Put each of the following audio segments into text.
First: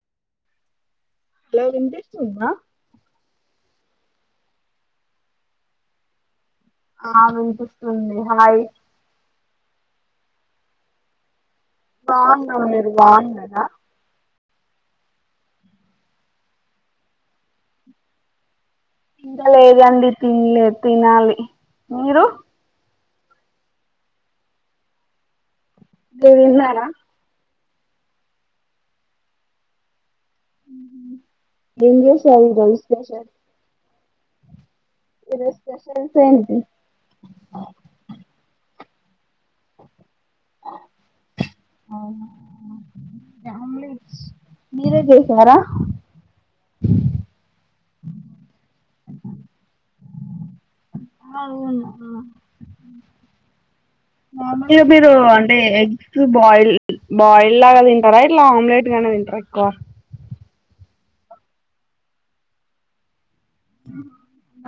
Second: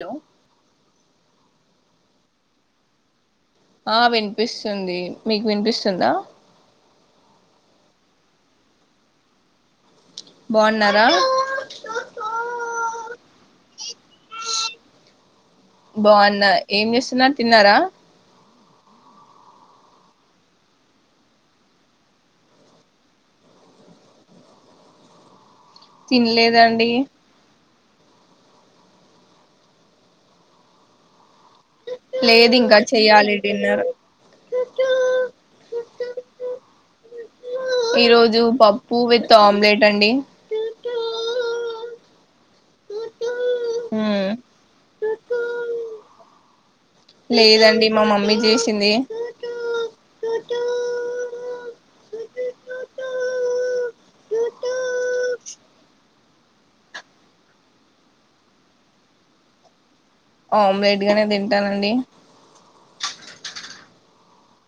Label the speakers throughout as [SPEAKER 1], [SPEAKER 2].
[SPEAKER 1] Hello
[SPEAKER 2] hello వినిపిసుందా
[SPEAKER 1] ఆ వినిపిస్తుంది మీకు వినిపిస్తుందా
[SPEAKER 2] ఆ వినిపిస్తుంది హాయ్
[SPEAKER 1] బాగున్నారా
[SPEAKER 2] అ
[SPEAKER 1] బాగున్నా ఏం చేస్తునారు తిన్నారా
[SPEAKER 2] ఇంకా లేదండి తినలే తినాలి మీరు
[SPEAKER 1] తిన్
[SPEAKER 2] మీరు తిన్నారా
[SPEAKER 1] లేదండి
[SPEAKER 2] ఎం చేశారు ఈ
[SPEAKER 1] లేదు
[SPEAKER 2] రోజు
[SPEAKER 1] ఇంకా
[SPEAKER 2] స్పెషల్
[SPEAKER 1] చెయ్యాలి డిన్నర్
[SPEAKER 2] ఈ రోజు స్పెషల్స్ ఏంటీ
[SPEAKER 1] పు విత్ ఆమ్లెట్ అండి ఆ
[SPEAKER 2] మీరే చేసారా
[SPEAKER 1] లేదండి మా మమ్మీ చేసింది
[SPEAKER 2] అవున నార్మల్గా మీరు అంటే ఎగ్స్ బాయిల్ బాయిల్ లాగా తింటారా ఇట్లా ఆమ్లెట్ గనే తింటరా ఎక్కువ
[SPEAKER 1] ఆమ్లెట్ గానే తింటానండి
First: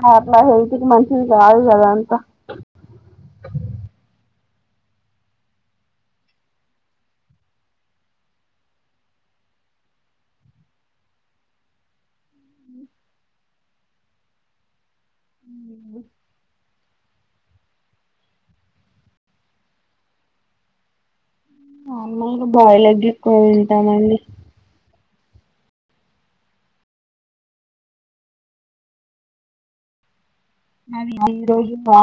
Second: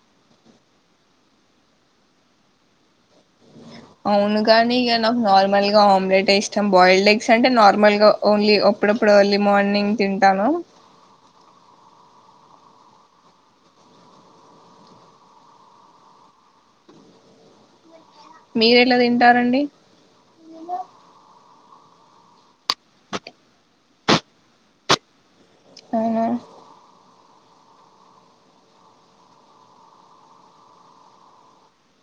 [SPEAKER 2] అది అట్ల హెల్తుకి మంచిది కాదు కదా అంత
[SPEAKER 1] అవును కాని ఇక నాకు నార్మల్ గా ఆమ్లెట్ ఇష్టాం బాయిల్డ్ ఎగ్స్ అంటే నార్మల్ గా ఓన్లీ అప్పుడప్పుడు ఎర్లీ మార్నింగ్ తింటాను
[SPEAKER 2] ఊ
[SPEAKER 1] మీరు ఎట్లా తింటారండి
[SPEAKER 2] నార్మల్ గా బాయిల్ ఎగ్ ఎక్కువగా తింటామండి
[SPEAKER 1] అవునా
[SPEAKER 2] నాది ఇది ఈ రోజు లా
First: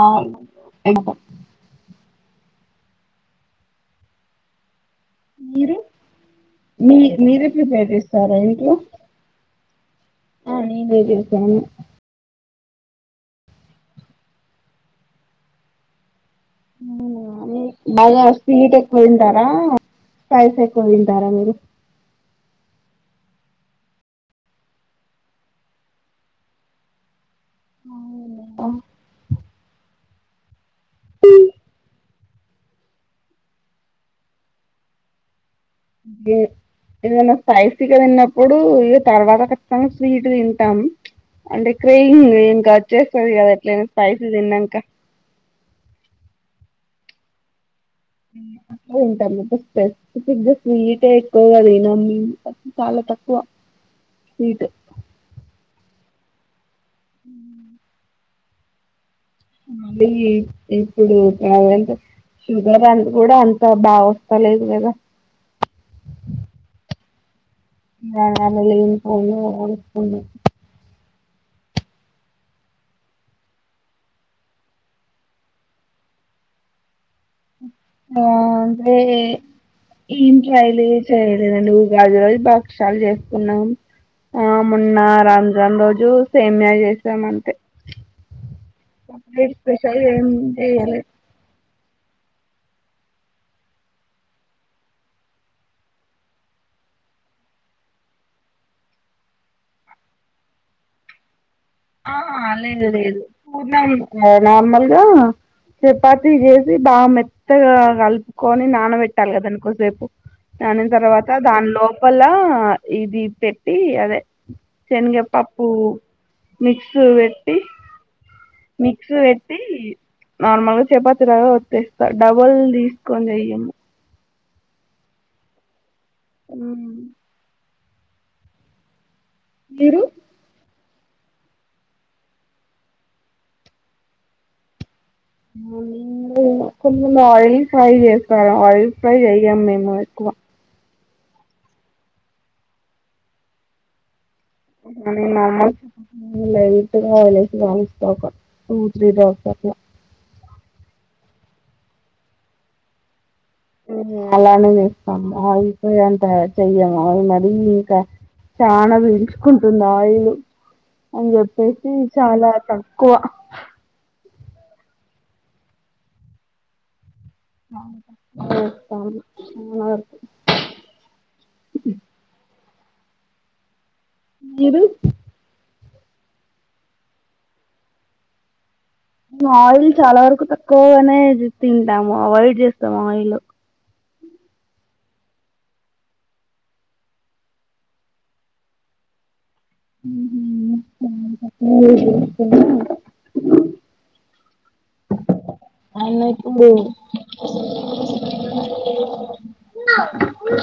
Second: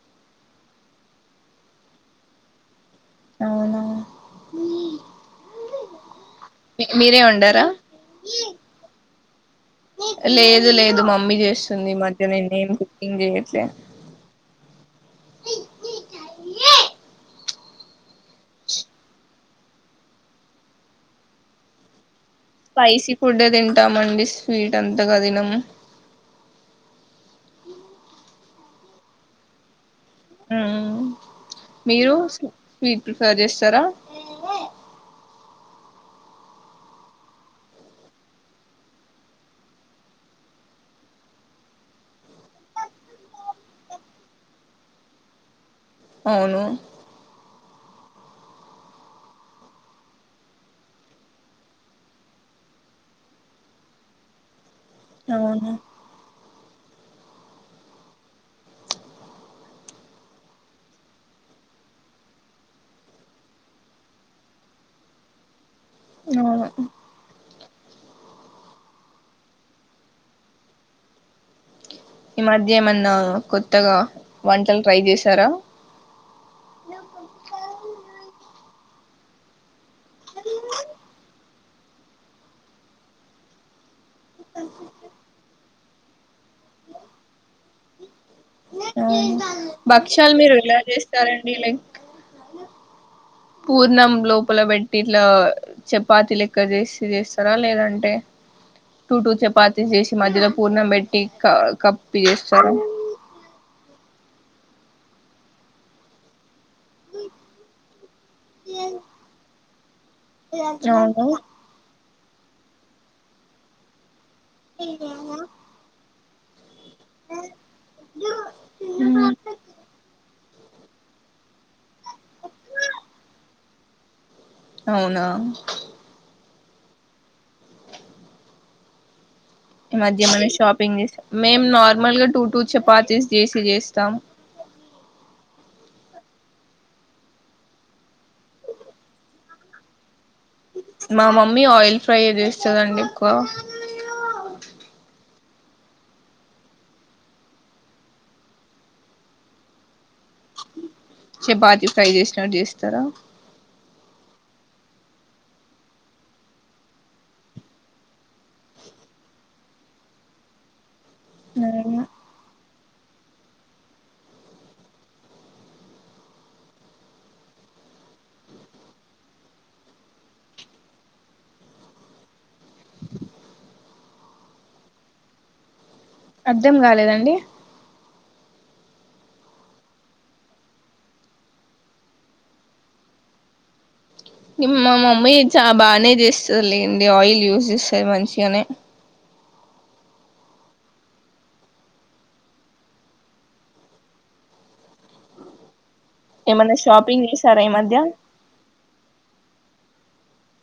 [SPEAKER 2] వినబడుతుంది
[SPEAKER 1] అవునా
[SPEAKER 2] మీది మీ మీరే ప్రిపేర్ చేస్తారా ఇంట్లో ఆ
[SPEAKER 1] లేదు
[SPEAKER 2] నేనే
[SPEAKER 1] లేదు మమ్మీ
[SPEAKER 2] చేశాను
[SPEAKER 1] చేస్తుంది ఈ మధ్యన నే కుకింగ్ చేయట్లే
[SPEAKER 2] అవునా బాగా స్వీట్ ఎక్కువ తింటారా స్పైస ఎక్కువ తింటారా మీరు
[SPEAKER 1] స్పైసీ ఫుడ్ే తింటామండి స్వీట్ అంతగా తినము ఆ మీరు స్వీట్ ప్రిఫర్ చేస్తారా
[SPEAKER 2] ఏదైనా స్పైసీగా తిన్నప్పుడు ఇ తర్వాత ఖచ్చితంగా స్వీట్ తింటాం అంటే క్రేయింగ్ ఇంకా వచ్చేస్తుంది కదా ఎట్లనా స్పైసీ తిన్నాక
[SPEAKER 1] అవును
[SPEAKER 2] అట్లా ఉంటా స్పెసిఫిక్ స్వీటే ఎక్కువగా తిన్నాము చాలా తక్కువ స్వీట్
[SPEAKER 1] అవు
[SPEAKER 2] హ మళ్ళీ ఇప్పుడు అదంటే షుగర్ అంత కూడా అంత బాగా వస్తా లేదు కదా
[SPEAKER 1] ఆ
[SPEAKER 2] దాని వాళ్ళ లేని పోనీ [unintelligible]
[SPEAKER 1] ఈ మధ్య ఏమన్నా కొత్తగా వంటలు ట్రై చేశారా
[SPEAKER 2] ఆ అంటే ఏం ట్రైలు చేయలేదండి ఉగాది రోజు భక్షలు చేసుకున్నాం ఆ మొన్న రంజాన్ రోజు సేమ్యా చేసాం అంతే సపరేట్ స్పెషల్ ఏం
[SPEAKER 1] భక్ష్యాలు మీరు ఎలా
[SPEAKER 2] చేయలే
[SPEAKER 1] చేస్తారండి లైక్ పూర్ణం లోపల పెట్టి ఇట్లా చపాతీ లెక్క చేసి చేస్తారా లేదంటే టూ టూ చపాతీ చేసి మధ్యలో పూర్ణం పెట్టి క
[SPEAKER 2] అ
[SPEAKER 1] కప్పి చేస్తారా
[SPEAKER 2] లేదు పూర్ణం నార్మల్గా చపాతి జేసి అది బాగా మెత్తగా కలుపుకొని నానబెట్టాలి కదా అనుకో రేపు దానిన తర్వాత
[SPEAKER 1] అవును
[SPEAKER 2] దానిలో ప్పలా ఇది పెట్టి అదే శనగ పప్పు మిక్స్ పెట్టి మిక్స్ పెట్టి నార్మల్ గా చపాతిరాగా ఒత్యాస్త డబల్ తీసుకొని చెయ్యము
[SPEAKER 1] అవునా
[SPEAKER 2] ఉమ్ మీరు
[SPEAKER 1] మద్య ఏం అన్న షాప్ ఇంగ్ మేం నార్మల్ గా టూ టూ చపాతీస్ చేసి చేస్తాం
[SPEAKER 2] మేము కొ ఆయిల్ ఫ్రై చేస్తారు ఆయిల్ ఫ్రై చెయం మేము ఎక్కువ
[SPEAKER 1] మా మమ్మీ ఆయిల్ ఫ్రై చేస్తుందండి ఎక్కువ
[SPEAKER 2] మ్ట్గావలసి కాస్తకఆయిల్ వేసి టూ త్రీ డ్రాప్స్ అట్లా
[SPEAKER 1] చపాతి ఫ్రై చేసినట్టు చేస్తారా
[SPEAKER 2] అలానే చేస్తాం ఆయిల్ ఫ్రై అంత చెయ్యం మరీ ఇంకా చాలనాా పీల్చుకుంటుంది ఆయిల్ అని చెప్పేసి చాలా త కోవ [unintelligible] ఏదు [inaudible]
[SPEAKER 1] అర్ధం కాలేదండి
[SPEAKER 2] మేము ఆయిల్ చాలా వరకు తక్కువగానే తింటాము అవాయిడ్ చేస్తాము ఆయిల్
[SPEAKER 1] మా మమ్మీ చా బానే చేస్తుంది లేండి ఆయిల్ యూస్ చేస్తారు మంచిగనే
[SPEAKER 2] హహు మా మమ్మీ తక్కువగానే యూస్ చేస్తుంది అయినా ఇప్పుడు
[SPEAKER 1] ఏమన్నా షాపింగ్ చేసారా ఈ మధ్య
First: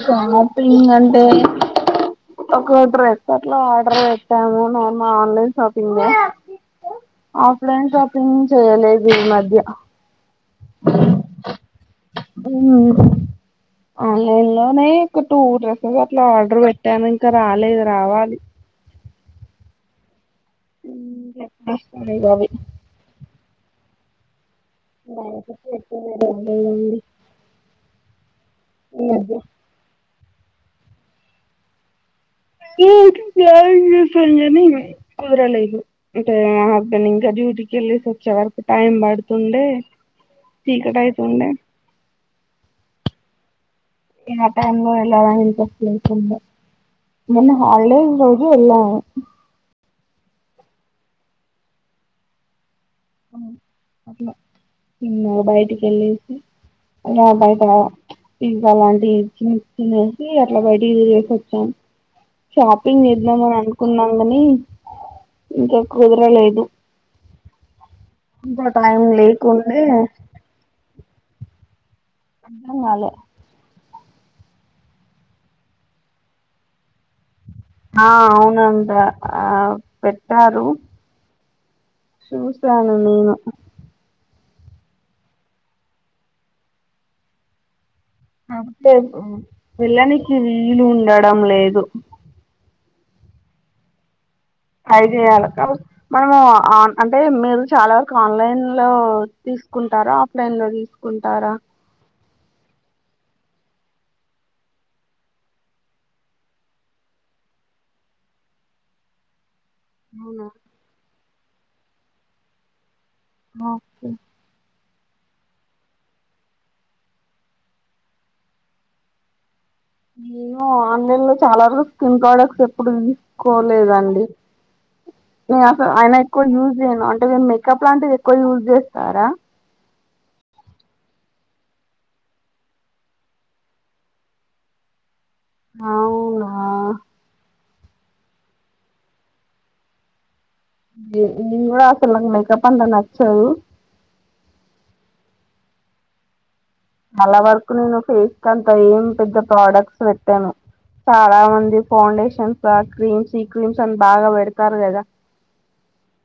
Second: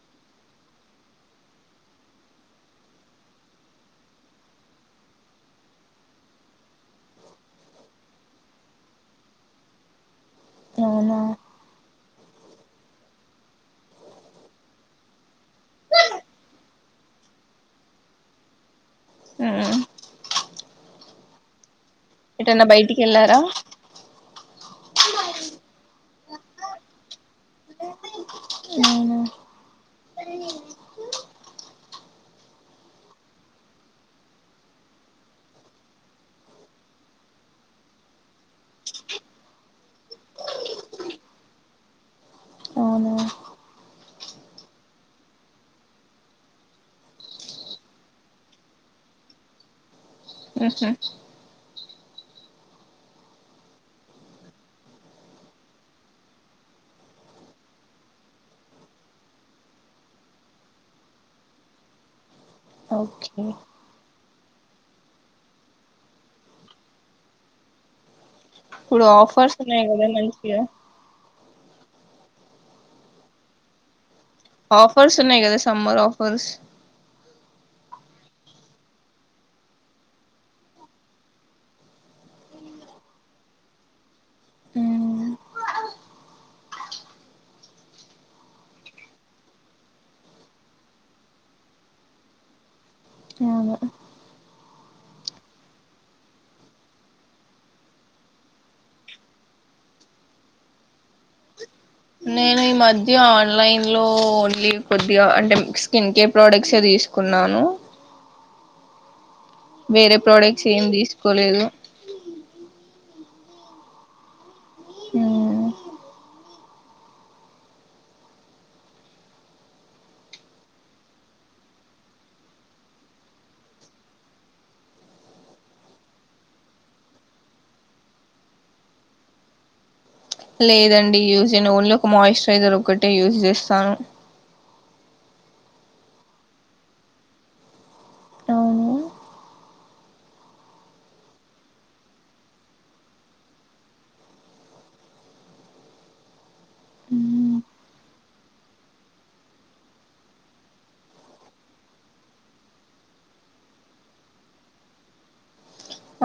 [SPEAKER 2] షాపింగ్ అంటే ఒక డ్రెస్ అట్లా ఆర్డర్ పెట్టాము నేను ఆన్లైన్ షాపింగ్ ఆఫ్లైన్ షాపింగ్ చేయలేదు ఈ మధ్య
[SPEAKER 1] అవునా
[SPEAKER 2] ఆన్లైన్ లోనే ఒక టూ డ్రెస్సెస్ అట్లా ఆర్డర్ పెట్టాను ఇంకా రాలేదు రావాలి
[SPEAKER 1] ఉమ్
[SPEAKER 2] హ్మ్ ఎప్పుడు వస్తు
[SPEAKER 1] ఏటన్నా బయటికి ఎళ్లారా
[SPEAKER 2] ఈ
[SPEAKER 1] అవునా
[SPEAKER 2] మధ్య [inaudible] హ్మ్ కుదరలేదు అంటే మా హస్బెండ్ ఇంకా డ్యూటీకి వెళ్ళిసి వచ్చే వరకు టైం పడుతుండే చీకటైతుండే
[SPEAKER 1] అవునా
[SPEAKER 2] టైమ్ ఎ ఇంట్రెస్ట్తు మొన్న హాలిడేస్ రోజు ఎల్లా
[SPEAKER 1] హ్మహు
[SPEAKER 2] ఉమ్ అట్లాన్న బయటికి వెళ్ళేసి అలా బయట అలాంటి తినేసి అట్లా బయటికి ఎదురెసివచ్చాము షాపింగ్
[SPEAKER 1] ఓకే
[SPEAKER 2] చేద్దాం అని అనుకున్నా అని ఇంక ఎక్కువ తిరగలేదు అంత టైం
[SPEAKER 1] ఇప్పుడు ఆఫర్స్
[SPEAKER 2] లేకుండే
[SPEAKER 1] ఉన్నాయి కదా మంచిగా
[SPEAKER 2] అర్థం కాలే
[SPEAKER 1] ఆఫర్స్ ఉన్నాయి కదా సమ్మర్ ఆఫర్స్
[SPEAKER 2] ఆ అవునండి ఆ పెట్టారు సూశాను నేను అంతే వెళ్ళనీకి వీలు ఉండడం లేదు
[SPEAKER 1] అవును
[SPEAKER 2] ట్రై చేయాల మనము అంటే మీరు చాలా వరకు ఆన్లైన్ లో తీసుకుంటారా ఆఫ్లైన్ లో తీసుకుంటారా
[SPEAKER 1] నేను ఈ మధ్య ఆన్లైన్ లో ఓన్లీ కొద్దిగా అంటే స్కిన్ కేర్ ప్రోడక్ట్స్ ఏ తీసుకున్నాను వేరే
[SPEAKER 2] అవునా
[SPEAKER 1] ప్రోడక్ట్స్ ఏం తీసు కొలెగో
[SPEAKER 2] ఓకే
[SPEAKER 1] హ్మ్
[SPEAKER 2] నేను ఆన్లైన్ లో చాలా వరకు స్కిన్ ప్రోడక్ట్స్ ఎప్పుడు తీసుకోలేదండి నేన్ అసలు అయినా ఎక్కువ యూజ్ చేయ అంటే మేము మేకప్ లాంటిది ఎక్కువ యూస్ చేస్తారా
[SPEAKER 1] లేదండి యూస్ చేయను ఓన్లీ ఒక మాయిశ్చరైజర్ ఒకటే యూస్ చేస్తాను
[SPEAKER 2] ఆ ఔనా
[SPEAKER 1] అవును
[SPEAKER 2] ఏం ఆఫర్లండి అసలు మేకప్ అంటే నచ్చదు చాలా
[SPEAKER 1] మ్మ్.
[SPEAKER 2] వరకు నేను ఫేస్కు అంతా ఏం పెద్ద ప్రోడక్ట్స్ పెట్టాను చాలా మంది ఫౌండేషన్స్ ఆ క్రీమ్స్ ఈ క్రీమ్స్ అని బాగా పెడతారు కదా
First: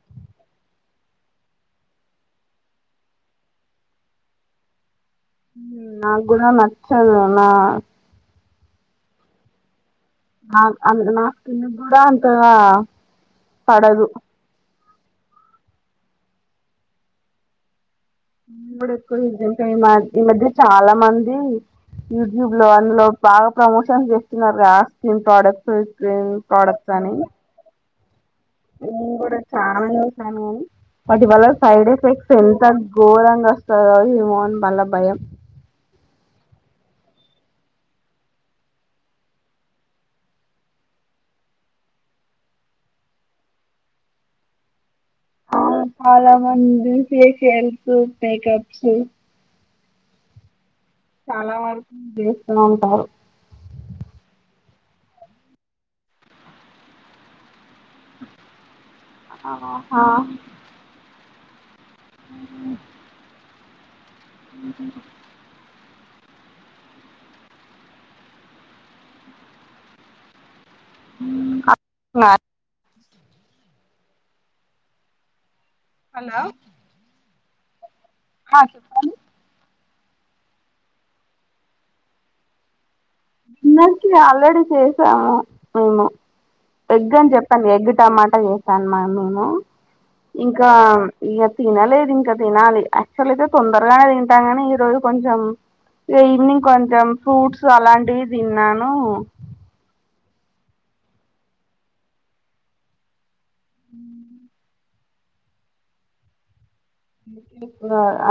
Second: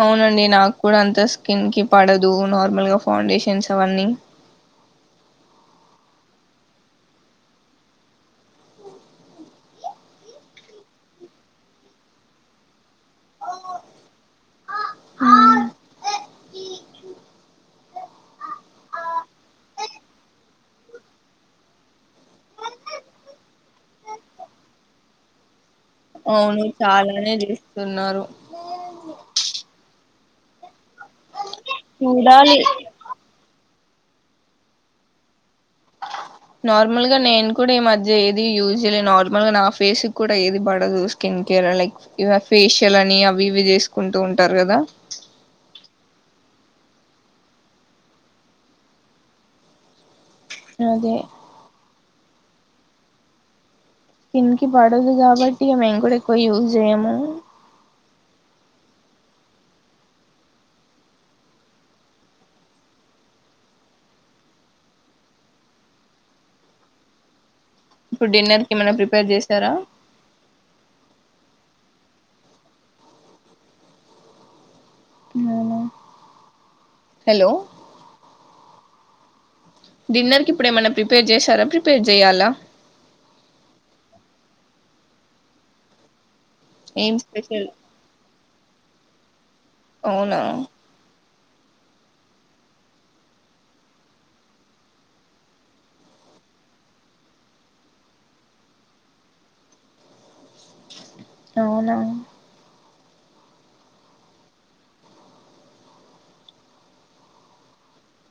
[SPEAKER 1] అవునండి నాకు కూడా అంత స్కిన్ కి పడదు నార్మల్గా ఫౌండేషన్స్ అవన్నీ
[SPEAKER 2] ఉమ్ నాకు కూడా నచ్చదు నా ఆ నా స్కిన్ కి కూడా అంతగా పడదు
[SPEAKER 1] మ్మ్.
[SPEAKER 2] ఉమ్ ఎక్కువ ఈ మధ్య చాలా మంది యూట్యూబ్ లో అందులో బాగా ప్రమోషన్ చేస్తున్నారు రా స్కిన్ ప్రోడక్ట్స్ ఏం ప్రోడక్ట్స్ అని
[SPEAKER 1] తిన్నారు
[SPEAKER 2] నువ్వు కూడా చాలా ని మటి వాాల [inaudible] సైడ్ ఎఫెక్ట్స్
[SPEAKER 1] చూడాలి
[SPEAKER 2] ఎంత ఘోరంగా వస్తు [unintelligible] బళ్ళ భయం
[SPEAKER 1] నార్మల్గ నేను కూడ ఈ మధ్య ఏది యూజ్ చేయలే నార్మల్ గా నా ఫేస్ కూడ ఏది పడదు స్కిన్ కేర్ లైక్ ఫేషియల్ అని అవి ఇవి చేసుకుంటూ ఉంటారు కదా
[SPEAKER 2] అవున్ చాలా మంది ఫేషియల్స్ మేకప్స్
[SPEAKER 1] అదే
[SPEAKER 2] చాలా వె ఉందంటారు
[SPEAKER 1] స్కిన్కి పడదు కాబట్టి మేమ్ కూడ ఎక్కువ యూజ్ చేయము
[SPEAKER 2] అహ హా [inaudible] ఉహు
[SPEAKER 1] ఇప్పుడ్ డిన్నర్ కి ఏమైనా ప్రిపేర్ చేసారా
[SPEAKER 2] [inaudible]
[SPEAKER 1] అవున
[SPEAKER 2] హలో
[SPEAKER 1] హెలో
[SPEAKER 2] హా చెప్పాలి
[SPEAKER 1] డిన్నర్కి ఇప్పుడెమన్నా ప్రిపేర్ చేశార ప్రిపేర్ చెయ్యాల
[SPEAKER 2] ఇందాకే ఆల్రెడీ చేసా
[SPEAKER 1] ఏం
[SPEAKER 2] ఎగ్ అని
[SPEAKER 1] స్పెషల్
[SPEAKER 2] చెప్పాన్గ ఎగ్ టమాటా చేస్తాను మ మేము
[SPEAKER 1] అవునా
[SPEAKER 2] ఇంకా ఇక తినలేదు ఇంకా తినాలి యాక్చువల్ అయితే తొందరగానే తింటాం గానీ ఈ రోజు కొంచెం ఇక ఈవినింగ్ కొంచెం ఫ్రూట్స్ అలాంటి వి తిన్నాను
[SPEAKER 1] అవున
[SPEAKER 2] హ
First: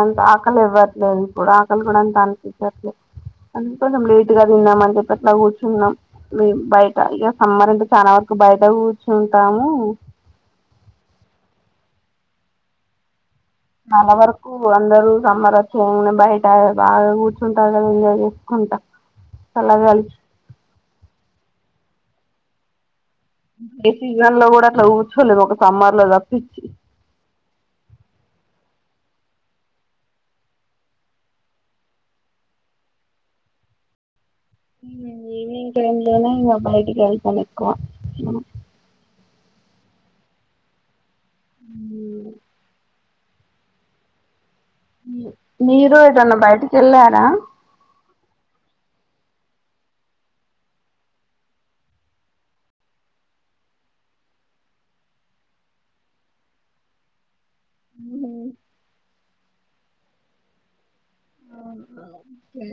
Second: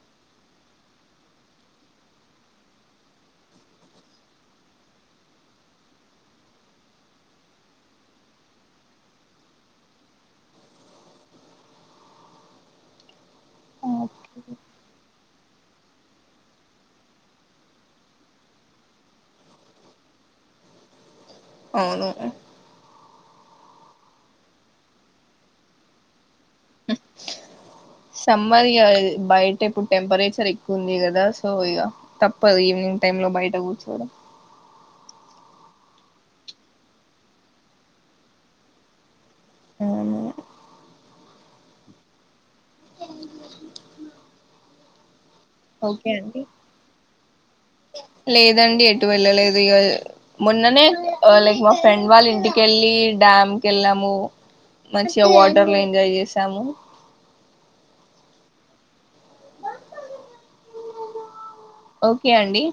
[SPEAKER 2] అంత ఆకలి ఇవ్వట్లేదు ఇప్పుడు ఆకలి కూడ అంత అనిపించట్లేదు అందుకోసం లేటు గా తిన్నామ అని చెప్పి అట్లా కూర్చున్నా మేము బయట ఇక సమ్మర్ అంటె చాలా వరకు బయటె కూర్చుంటాము చాల వరకు అందరుూ సమ్మర్ వచ్చ ఏ బయట బాగా కూర్చుంటారు కదా ఎంజాయ్ చేసుకుంటా చల్ల గాలిక్
[SPEAKER 1] అవును
[SPEAKER 2] ఏ సీజన్లో కూడ అట్ల కూర్చోలేదు ఒక సమ్మర్ లో తప్పించి
[SPEAKER 1] సమ్మర్ ఇగ బయటె ఇప్పుడ్ టెంపరేచర్ ఎక్కువే ఉంది కదా సో ఇక తప్పదు ఈవినింగ్ టైమ్ లో బయట కూర్చోడం
[SPEAKER 2] ఈవ్నింగ్ టైమ్ లోనె ఇంక అ బయటికి వెళ్తాను ఎక్కుగా
[SPEAKER 1] అవున
[SPEAKER 2] హుమ్ హు మీీరు
[SPEAKER 1] ఓకే
[SPEAKER 2] ఏటన్న
[SPEAKER 1] అండి
[SPEAKER 2] బయటకి వెళ్ళార
[SPEAKER 1] టు వెళ్ళలేదు ఇగ మొన్ననే లైక్ మా ఫ్రెండ్ వాళ్ళ ఇంటికెళ్ళి డ్యామ్ కెళ్ళాము మంచిగ వాటర్ లో ఎంజాయ్ చేసాము
[SPEAKER 2] హుమ్
[SPEAKER 1] ఓకే అండి
[SPEAKER 2] ఒకే